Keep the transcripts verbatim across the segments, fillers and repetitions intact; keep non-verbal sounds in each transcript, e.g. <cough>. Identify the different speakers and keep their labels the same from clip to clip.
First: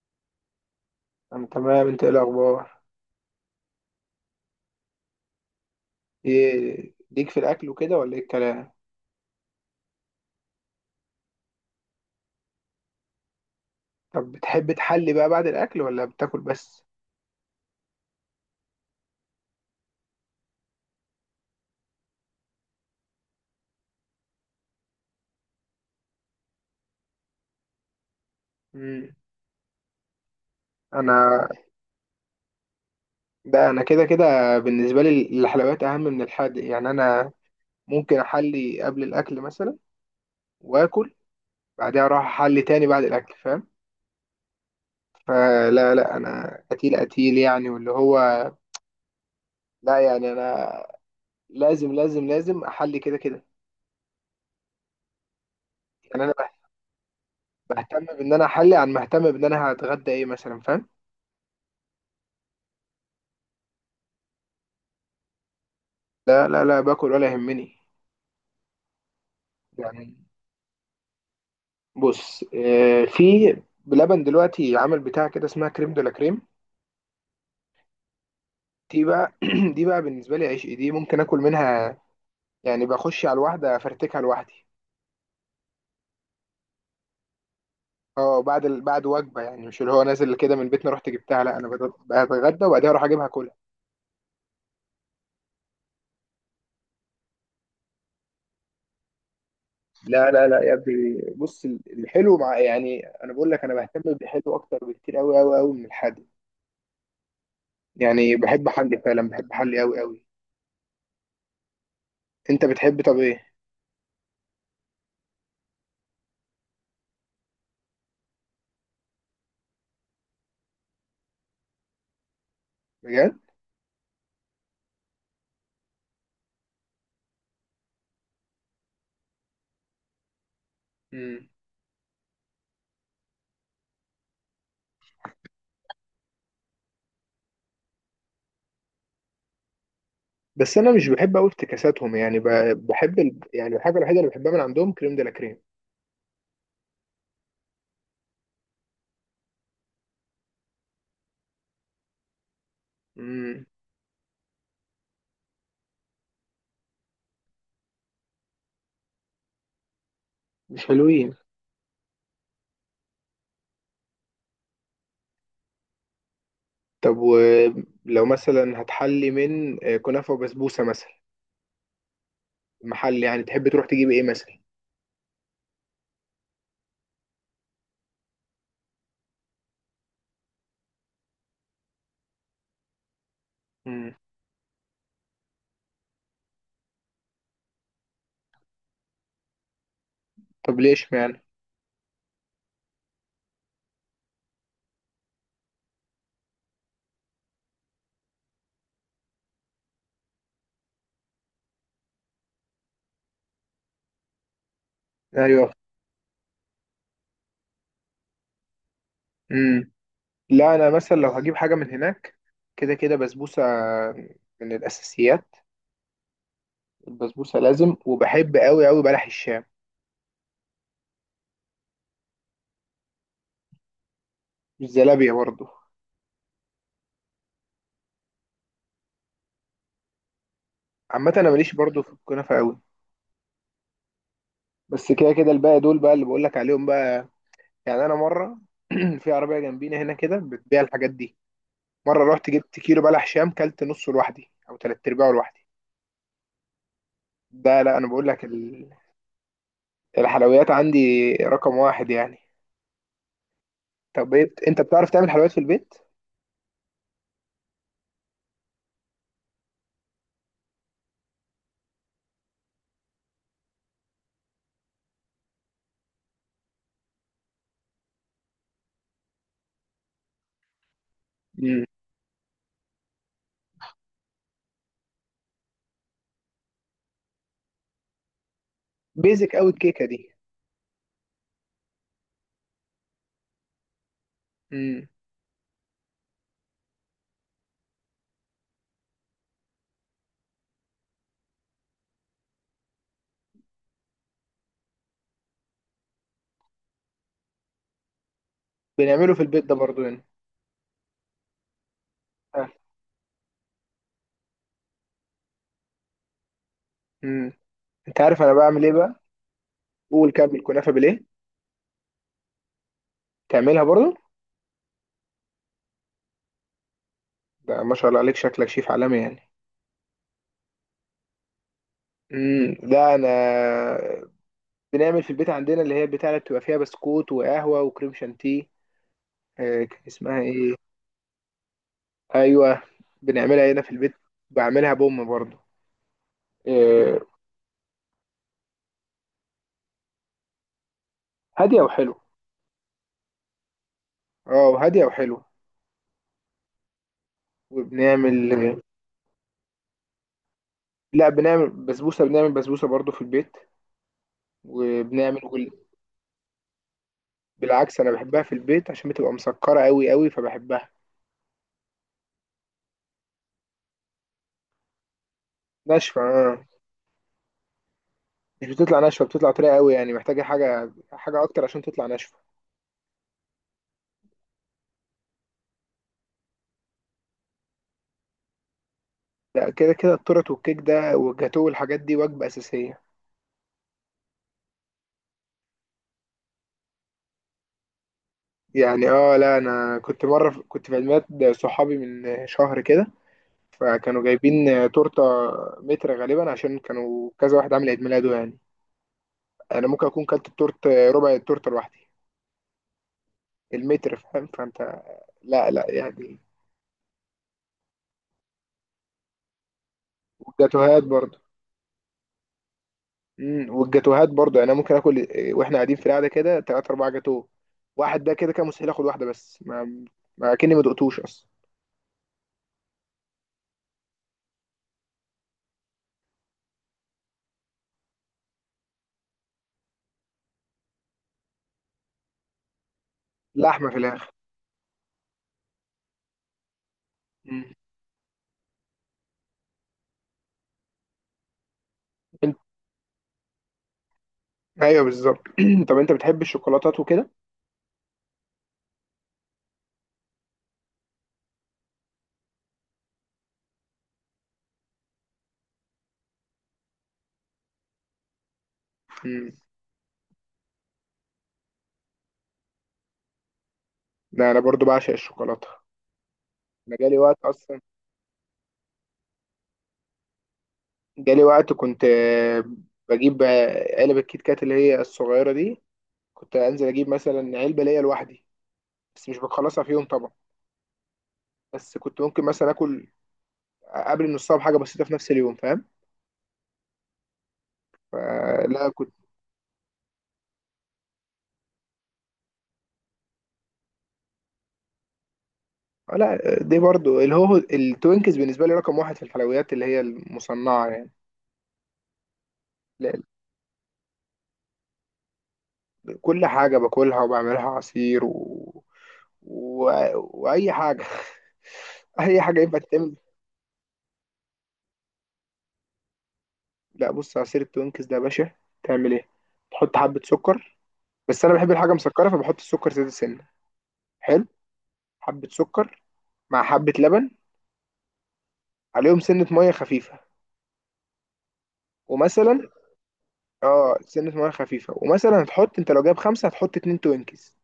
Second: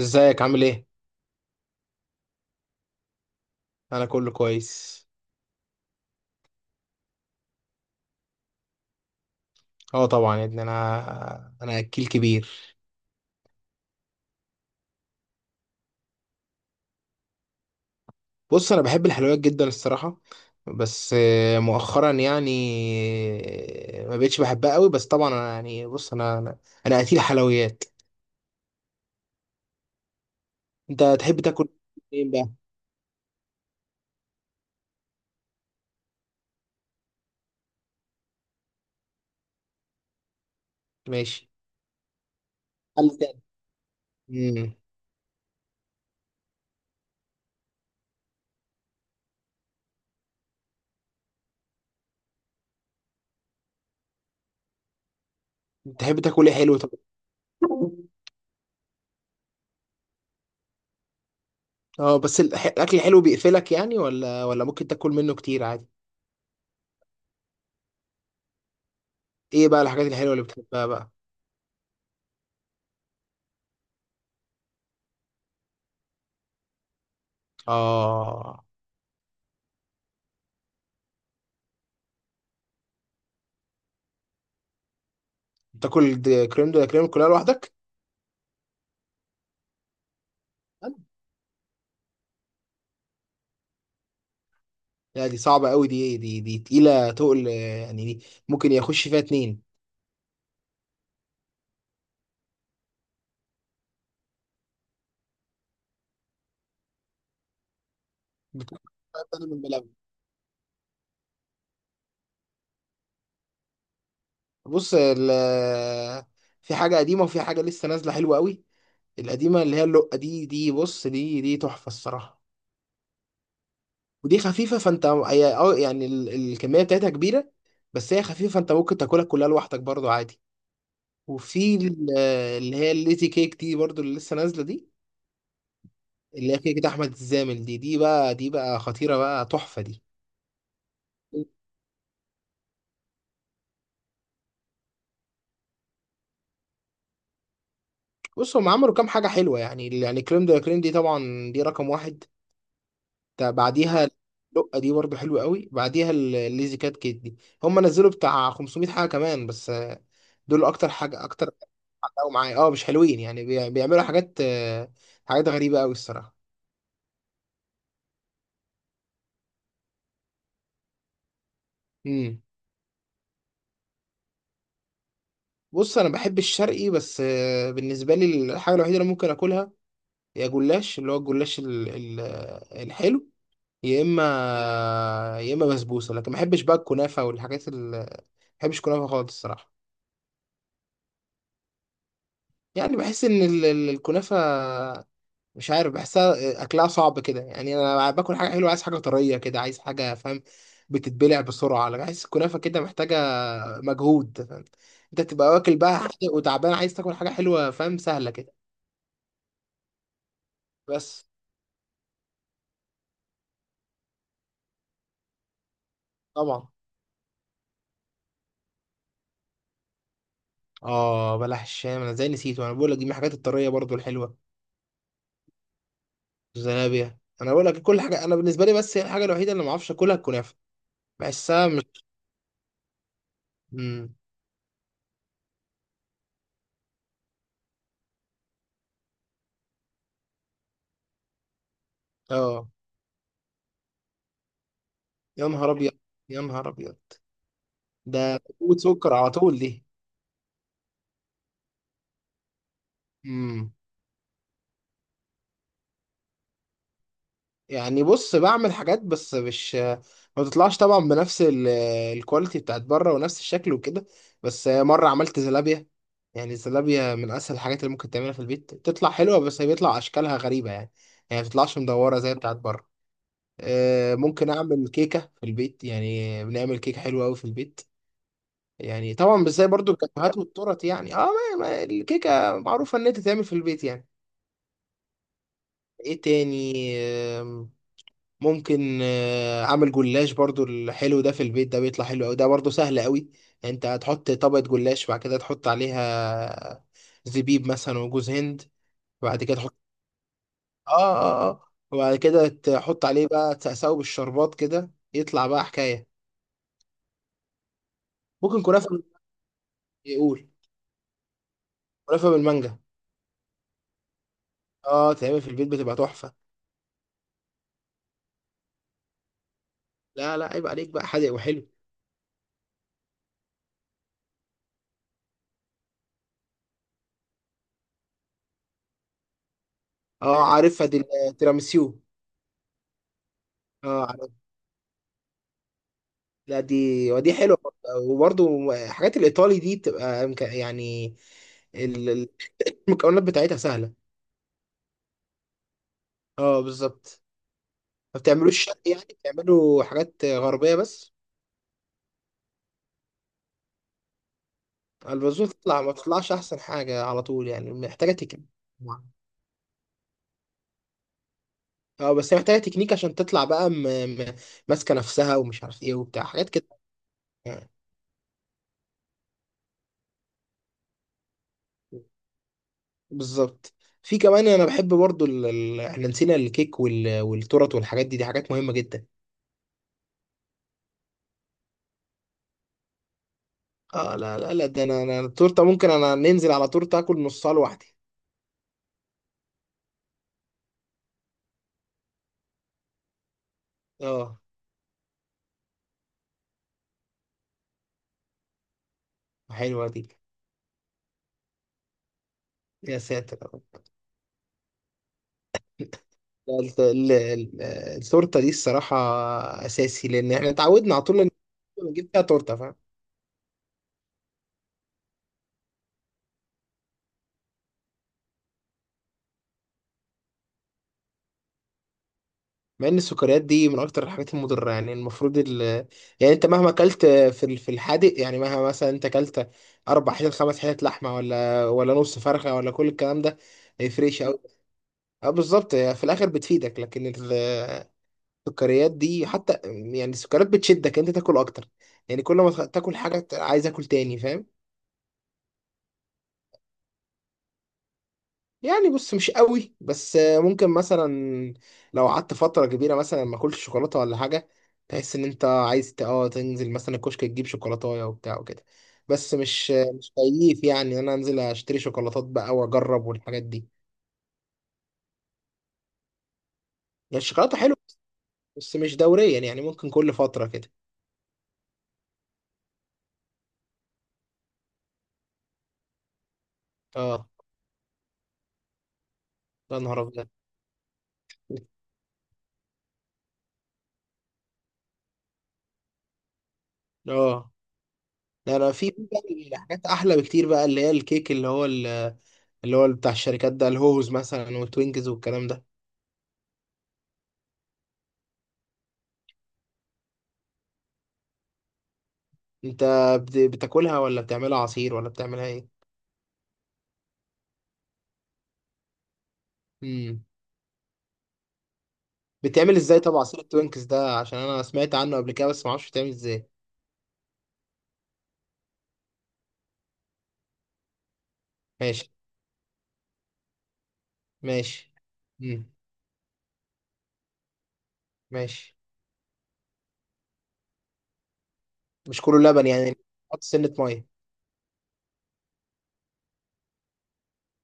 Speaker 1: ازيك عامل ايه؟
Speaker 2: انا تمام، انت ايه الاخبار؟
Speaker 1: انا كله كويس.
Speaker 2: ايه ليك في الاكل وكده ولا ايه الكلام؟
Speaker 1: اه طبعا يا ابني، انا انا اكيل كبير.
Speaker 2: طب بتحب تحلي بقى بعد الاكل ولا بتاكل بس؟
Speaker 1: بص انا بحب الحلويات جدا الصراحه، بس آه، مؤخرا يعني. آه، ما بقتش بحبها قوي، بس طبعا انا يعني، بص انا انا انا اكيل حلويات.
Speaker 2: امم.
Speaker 1: انت تحب
Speaker 2: انا.
Speaker 1: تاكل ايه بقى؟
Speaker 2: ده انا كده كده، بالنسبه لي الحلويات اهم من الحادق، يعني انا ممكن احلي قبل الاكل مثلا واكل
Speaker 1: ماشي.
Speaker 2: بعدها اروح احلي تاني بعد
Speaker 1: حل
Speaker 2: الاكل،
Speaker 1: تاني.
Speaker 2: فاهم؟
Speaker 1: امم.
Speaker 2: فلا لا، انا قتيل قتيل يعني، واللي هو لا يعني انا لازم لازم لازم احلي كده كده.
Speaker 1: تحب
Speaker 2: يعني انا
Speaker 1: تاكل ايه حلو طب؟
Speaker 2: بهتم بان انا احلي عن مهتم بان انا هتغدى ايه مثلا، فاهم؟
Speaker 1: اه بس الح- الاكل الحلو بيقفلك يعني، ولا ولا ممكن تاكل منه كتير عادي؟
Speaker 2: لا لا لا، باكل ولا يهمني.
Speaker 1: ايه بقى الحاجات
Speaker 2: يعني
Speaker 1: الحلوه اللي بتحبها بقى؟
Speaker 2: بص، آه، في بلبن دلوقتي عامل بتاع كده اسمها كريم دولا كريم،
Speaker 1: اه
Speaker 2: دي بقى <clears throat> دي بقى بالنسبه لي عشق، دي ممكن اكل منها يعني، بخش على الواحده افرتكها لوحدي.
Speaker 1: تاكل د- كريم دولا كريم كلها لوحدك؟
Speaker 2: اه بعد ال- بعد وجبه، يعني مش اللي هو نازل كده من بيتنا
Speaker 1: أنا
Speaker 2: رحت جبتها، لا انا بت- بتغدى وبعدها اروح اجيبها كلها.
Speaker 1: لا، دي صعبة قوي، دي دي دي تقيلة تقل آه، يعني دي ممكن يخش فيها اتنين.
Speaker 2: لا لا لا يا ابني، بص ال- الحلو مع، يعني انا بقول لك انا بهتم بالحلو اكتر بكتير قوي قوي قوي من الحادق. يعني بحب
Speaker 1: بت-
Speaker 2: حلي فعلا،
Speaker 1: أنا
Speaker 2: بحب
Speaker 1: من
Speaker 2: حلي
Speaker 1: بلاوي.
Speaker 2: قوي قوي. انت بتحب طب ايه؟
Speaker 1: بص ال في حاجة قديمة وفي حاجة لسه نازلة حلوة قوي. القديمة اللي هي اللقة دي، دي بص دي دي تحفة الصراحة.
Speaker 2: بجد؟
Speaker 1: ودي خفيفة فانت، هي اه يعني ال- الكمية بتاعتها كبيرة، بس هي خفيفة فانت ممكن تاكلها كلها لوحدك برضو عادي.
Speaker 2: مم.
Speaker 1: وفي ال- اللي هي الليتي كيك دي برضو، اللي لسه نازلة دي، اللي هي كده كده احمد الزامل دي، دي بقى دي بقى خطيره بقى تحفه دي.
Speaker 2: بس انا مش بحب قوي افتكاساتهم، يعني ب- بحب ال... يعني الحاجه الوحيده اللي بحبها من عندهم كريم دي لا كريم.
Speaker 1: بص هم عملوا كام حاجه حلوه يعني، يعني كريم ده كريم دي طبعا، دي رقم واحد. تا-
Speaker 2: مم،
Speaker 1: بعديها لقه دي برضو حلوه قوي، بعديها ال- الليزي كات كيت دي. هم نزلوا بتاع خمسمائة حاجه كمان بس آه، دول
Speaker 2: مش
Speaker 1: اكتر حاجه،
Speaker 2: حلوين.
Speaker 1: اكتر حاجه معايا. اه مش حلوين يعني، بي- بيعملوا حاجات آه، حاجات غريبه قوي الصراحه.
Speaker 2: طب ولو مثلا هتحلي من آه، كنافه وبسبوسه مثلا،
Speaker 1: امم.
Speaker 2: محل يعني تحب تروح تجيب ايه مثلا؟
Speaker 1: بص انا بحب الشرقي بس آه، بالنسبه لي الحاجه الوحيده اللي ممكن اكلها هي جلاش، اللي هو الجلاش ال- ال- الحلو، يا
Speaker 2: مم.
Speaker 1: اما يا اما بسبوسه. لكن ما بحبش بقى الكنافه والحاجات ال ما بحبش الكنافه خالص الصراحه.
Speaker 2: طب ليش يعني؟
Speaker 1: يعني بحس ان ال- ال- الكنافه مش عارف، بحسها اكلها صعب كده. يعني انا باكل حاجه حلوه عايز حاجه طريه كده، عايز حاجه فاهم بتتبلع بسرعه، لكن بحس الكنافه كده محتاجه مجهود فاهم. انت تبقى
Speaker 2: ايوه.
Speaker 1: واكل بقى حادق وتعبان عايز تاكل حاجه حلوه فاهم سهله كده.
Speaker 2: مم. لا انا مثلا
Speaker 1: بس
Speaker 2: لو هجيب حاجه من هناك كده كده بسبوسه من الاساسيات.
Speaker 1: طبعا.
Speaker 2: البسبوسه لازم، وبحب قوي قوي بلح الشام،
Speaker 1: اه بلح الشام، انا ازاي نسيته، انا بقول لك دي من الحاجات الطريه برضو الحلوه.
Speaker 2: الزلابيه برضو.
Speaker 1: زنابيا انا بقول لك كل حاجه انا بالنسبه لي، بس هي الحاجه الوحيده اللي ما اعرفش اكلها الكنافه.
Speaker 2: عامه انا
Speaker 1: بحسها
Speaker 2: ماليش برضو
Speaker 1: مش.
Speaker 2: في الكنافه قوي،
Speaker 1: مم.
Speaker 2: بس كده كده الباقي دول بقى اللي بقول لك عليهم بقى. يعني انا مره <clears throat> في عربيه جنبينا هنا كده بتبيع الحاجات دي، مره رحت
Speaker 1: اه
Speaker 2: جبت كيلو بلح شام كلت نصه لوحدي او تلات ارباعه
Speaker 1: يا
Speaker 2: لوحدي.
Speaker 1: نهار ابيض، يا نهار ابيض،
Speaker 2: ده لا انا بقول
Speaker 1: ده
Speaker 2: لك
Speaker 1: قوة
Speaker 2: ال-
Speaker 1: سكر على طول دي.
Speaker 2: الحلويات عندي رقم واحد يعني.
Speaker 1: امم.
Speaker 2: طب إيه بت- انت بتعرف تعمل حلويات في البيت؟
Speaker 1: يعني بص بعمل حاجات، بس مش ما بتطلعش طبعا بنفس ال- الكواليتي بتاعت بره ونفس الشكل وكده. بس مره عملت زلابيا، يعني الزلابيا من اسهل الحاجات اللي ممكن تعملها في البيت، بتطلع حلوه بس هي بيطلع اشكالها غريبه يعني، يعني ما بتطلعش
Speaker 2: امم.
Speaker 1: مدوره زي بتاعت بره. آه، ممكن اعمل كيكه في البيت، يعني بنعمل كيكه حلوه قوي في البيت، يعني طبعا مش
Speaker 2: بيزك
Speaker 1: زي
Speaker 2: قوي
Speaker 1: برضو
Speaker 2: الكيكه دي.
Speaker 1: الكافيهات والتورت يعني، اه ما ما الكيكه معروفه ان انت تعمل في البيت يعني.
Speaker 2: امم.
Speaker 1: ايه تاني؟ آم، ممكن آه، اعمل جلاش برضو الحلو ده في البيت، ده بيطلع حلو قوي، ده برضو سهل قوي. انت هتحط طبقه جلاش، بعد كده تحط عليها زبيب مثلا وجوز هند،
Speaker 2: بنعمله في
Speaker 1: بعد كده
Speaker 2: البيت ده
Speaker 1: تحط،
Speaker 2: برضو هنا.
Speaker 1: اه اه اه وبعد كده تحط عليه بقى، تساوي بالشربات كده يطلع بقى حكايه.
Speaker 2: امم. انت عارف انا
Speaker 1: ممكن
Speaker 2: بعمل
Speaker 1: كنافه.
Speaker 2: ايه بقى؟ قول.
Speaker 1: يقول.
Speaker 2: كمل. كنافه بالايه؟
Speaker 1: ملفه بالمانجا.
Speaker 2: تعملها برضو؟
Speaker 1: اه تعمل في البيت بتبقى تحفه.
Speaker 2: ده ما شاء الله عليك، شكلك شيف عالمي يعني.
Speaker 1: لا لا عيب عليك، بقى حادق وحلو.
Speaker 2: امم. ده انا بنعمل في البيت عندنا اللي هي البتاعة اللي بتبقى فيها بسكوت وقهوة وكريم شانتيه، آه، كان اسمها
Speaker 1: اه
Speaker 2: ايه؟
Speaker 1: عارفها دي، التيراميسيو.
Speaker 2: ايوه. بنعملها هنا في
Speaker 1: اه
Speaker 2: البيت،
Speaker 1: عارف.
Speaker 2: بعملها بأم برضه.
Speaker 1: لا دي
Speaker 2: آه،
Speaker 1: ودي حلوه برضه. وبرضه حاجات الايطالي دي بتبقى مك- يعني،
Speaker 2: هادية
Speaker 1: ال-
Speaker 2: وحلو.
Speaker 1: ال- <laughs> المكونات بتاعتها سهله.
Speaker 2: اه هادية وحلو.
Speaker 1: اه بالظبط. ما
Speaker 2: وبنعمل.
Speaker 1: بتعملوش شرق يعني، بتعملوا حاجات غربيه بس.
Speaker 2: لا بنعمل بسبوسة، بنعمل بسبوسة برضه في البيت، وبنعمل
Speaker 1: البازون
Speaker 2: جل...
Speaker 1: تطلع، ما بتطلعش احسن حاجه على طول يعني،
Speaker 2: بالعكس انا
Speaker 1: محتاجه تكنيك.
Speaker 2: بحبها في البيت عشان بتبقى مسكرة قوي قوي، فبحبها.
Speaker 1: اه بس هي محتاجه تكنيك عشان تطلع بقى م... م... ماسكه نفسها، ومش عارف ايه
Speaker 2: ناشفة
Speaker 1: وبتاع حاجات
Speaker 2: آه.
Speaker 1: كده يعني.
Speaker 2: مش بتطلع ناشفة، بتطلع طرية قوي يعني، محتاجة حاجة حاجة اكتر عشان تطلع ناشفة.
Speaker 1: بالظبط. في كمان، انا بحب برضو ال... ال... احنا نسينا الكيك وال... والتورت والحاجات دي، دي حاجات مهمة جدا.
Speaker 2: لا كده كده التورت والكيك ده والجاتوه والحاجات دي وجبة أساسية
Speaker 1: اه لا لا لا ده انا انا التورته ممكن انا ننزل على تورته اكل نصها لوحدي.
Speaker 2: يعني. اه لا انا كنت مره في- كنت في عيد ميلاد صحابي من شهر كده، فكانوا
Speaker 1: اه
Speaker 2: جايبين تورته متر غالبا عشان كانوا كذا واحد عامل عيد ميلاده يعني. انا
Speaker 1: حلوه دي.
Speaker 2: ممكن اكون كلت التورت ربع التورته لوحدي،
Speaker 1: يا ساتر يا رب.
Speaker 2: المتر، فاهم فانت؟ لا لا يعني،
Speaker 1: لا، الت- ال- ال- التورته دي الصراحه اساسي، لان احنا اتعودنا
Speaker 2: والجاتوهات
Speaker 1: على طول إن
Speaker 2: برضو.
Speaker 1: نجيب فيها تورته.
Speaker 2: امم. والجاتوهات برضو، يعني انا ممكن اكل واحنا قاعدين في القعده كده ثلاثة اربعة جاتوه واحد، ده كده كان مستحيل اخد واحده بس، ما ما كأني ما دقتوش اصلا.
Speaker 1: مع ان السكريات دي من اكتر الحاجات المضره، يعني المفروض ال... يعني انت مهما اكلت في ال- في الحادق، يعني مهما مثلا انت اكلت اربع حتت خمس حتت لحمه ولا ولا نص فرخه ولا كل الكلام ده، ما
Speaker 2: لحمه في
Speaker 1: يفرقش
Speaker 2: الاخر.
Speaker 1: قوي. اه بالظبط، هي في الاخر بتفيدك لكن
Speaker 2: امم.
Speaker 1: ال- السكريات دي حتى، يعني السكريات بتشدك انت تاكل اكتر، يعني كل ما
Speaker 2: انت.
Speaker 1: تاكل حاجه عايز اكل تاني فاهم.
Speaker 2: ايوه بالظبط. <clears throat> طب انت بتحب الشوكولاتات وكده؟
Speaker 1: يعني بص مش قوي، بس ممكن مثلا لو قعدت فترة كبيرة مثلا ما اكلتش شوكولاتة ولا حاجة، تحس ان انت عايز ت- اه تنزل مثلا الكشك تجيب شوكولاتاية وبتاع وكده. بس مش مش كيف يعني ان انا انزل اشتري شوكولاتات بقى واجرب والحاجات دي.
Speaker 2: لا انا برضو بعشق الشوكولاته، انا جالي
Speaker 1: يعني
Speaker 2: وقت
Speaker 1: الشوكولاتة حلوة
Speaker 2: اصلا.
Speaker 1: بس مش دوريا يعني، ممكن كل فترة كده.
Speaker 2: جالي وقت كنت آه، بجيب آه، علب الكيت كات اللي هي الصغيره دي، كنت انزل اجيب
Speaker 1: اه
Speaker 2: مثلا علبه ليا لوحدي. بس مش
Speaker 1: يا
Speaker 2: بخلصها في
Speaker 1: نهار
Speaker 2: يوم
Speaker 1: ابيض.
Speaker 2: طبعا، بس كنت ممكن مثلا اكل قبل نصها بحاجه بسيطه في نفس اليوم، فاهم؟
Speaker 1: اه لا
Speaker 2: آه،
Speaker 1: انا
Speaker 2: لا
Speaker 1: في في
Speaker 2: كنت
Speaker 1: بقى حاجات احلى بكتير بقى، اللي هي الكيك اللي هو ال- اللي هو بتاع الشركات ده، الهوز مثلا والتوينكز والكلام ده.
Speaker 2: آه، لا دي برضو اللي هو التوينكس بالنسبه لي رقم واحد في الحلويات اللي هي المصنعه يعني.
Speaker 1: انت
Speaker 2: لا،
Speaker 1: بت- بتاكلها ولا بتعملها عصير ولا بتعملها ايه؟
Speaker 2: كل حاجه باكلها وبعملها عصير و... و...
Speaker 1: امم.
Speaker 2: واي حاجه، <laughs> اي حاجه
Speaker 1: بتعمل
Speaker 2: ينفع
Speaker 1: ازاي
Speaker 2: تتعمل.
Speaker 1: طب عصير التوينكس ده؟ عشان انا سمعت عنه قبل كده بس ما اعرفش بتعمل ازاي.
Speaker 2: لا بص عصير التوينكس ده يا باشا، تعمل ايه؟ تحط حبة سكر، بس انا بحب الحاجة
Speaker 1: ماشي.
Speaker 2: مسكرة فبحط السكر زيادة سنة. حلو.
Speaker 1: ماشي.
Speaker 2: حبة
Speaker 1: امم.
Speaker 2: سكر مع حبة لبن،
Speaker 1: ماشي.
Speaker 2: عليهم سنة مية خفيفة.
Speaker 1: مش كله لبن
Speaker 2: ومثلا،
Speaker 1: يعني، حط سنة
Speaker 2: اه
Speaker 1: مية.
Speaker 2: سنة مية خفيفة، ومثلا هتحط انت لو جايب خمسة هتحط اتنين توينكس،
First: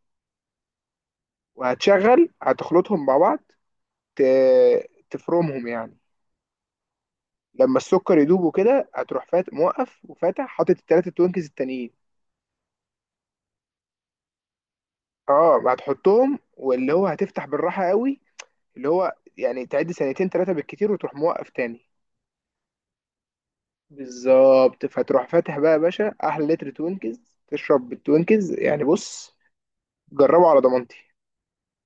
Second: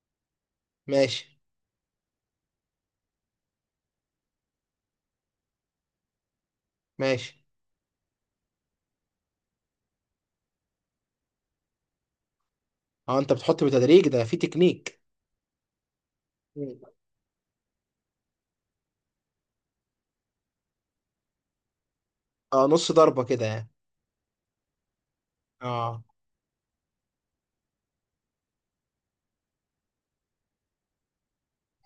Speaker 1: ماشي.
Speaker 2: وهتشغل هتخلطهم مع بعض، ت... تفرمهم يعني.
Speaker 1: ماشي.
Speaker 2: لما السكر يدوب وكده هتروح فات موقف وفاتح حاطط التلاتة توينكس التانيين،
Speaker 1: اه انت بتحط بتدريج، ده في تكنيك.
Speaker 2: اه هتحطهم واللي
Speaker 1: مم.
Speaker 2: هو هتفتح بالراحة قوي. اللي هو يعني تعد سنتين ثلاثة بالكتير وتروح موقف تاني.
Speaker 1: اه نص ضربة كده يعني.
Speaker 2: بالظبط، فتروح فاتح بقى يا
Speaker 1: اه
Speaker 2: باشا أحلى لتر توينكز، تشرب بالتوينكز يعني. بص، جربه على ضمانتي.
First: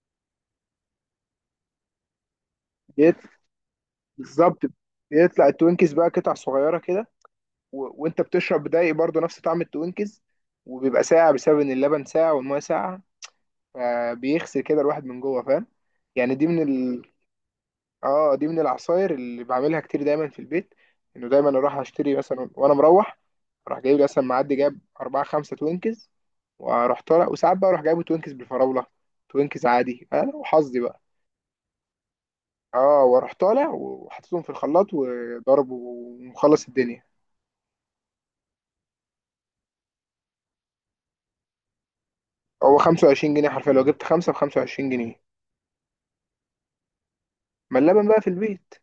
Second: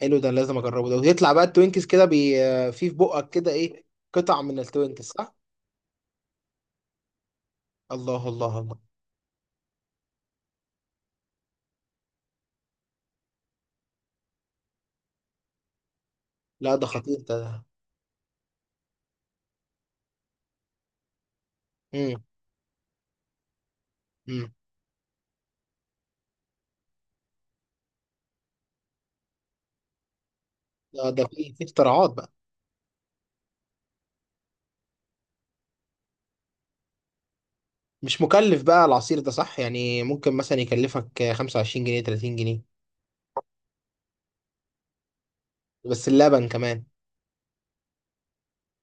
Speaker 1: حلو، ده لازم اجربه ده. ويطلع بقى التوينكس كده بي آه، في في
Speaker 2: بيت-
Speaker 1: بقك كده ايه؟ قطع
Speaker 2: بالظبط،
Speaker 1: من التوينكس صح؟
Speaker 2: بيطلع التوينكز بقى قطع صغيرة كده، و... وأنت
Speaker 1: الله الله
Speaker 2: بتشرب
Speaker 1: الله.
Speaker 2: دايق برضه نفس طعم التوينكز، وبيبقى ساقع بسبب إن اللبن ساقع والمية ساقعة، فبيغسل كده الواحد من جوه، فاهم؟ يعني دي
Speaker 1: لا ده
Speaker 2: من،
Speaker 1: خطير ده.
Speaker 2: اه دي من العصاير اللي بعملها كتير دايما في البيت. انه دايما اروح اشتري
Speaker 1: امم.
Speaker 2: مثلا وانا مروح، اروح جايب لي مثلا
Speaker 1: امم.
Speaker 2: معدي جاب اربعة خمسة توينكز، واروح طالع. وساعات بقى اروح جايبه توينكز بالفراولة، توينكز عادي، انا وحظي بقى.
Speaker 1: ده ده في في اختراعات بقى.
Speaker 2: اه واروح طالع وحطيتهم في الخلاط وضرب ومخلص الدنيا.
Speaker 1: مش مكلف بقى العصير ده صح يعني؟ ممكن مثلا يكلفك خمسة وعشرين جنيه تلاتين جنيه.
Speaker 2: هو خمسة وعشرين جنيه حرفيا، لو جبت خمسة ب خمسة وعشرين جنيه.
Speaker 1: بس اللبن كمان
Speaker 2: ما اللبن بقى في البيت.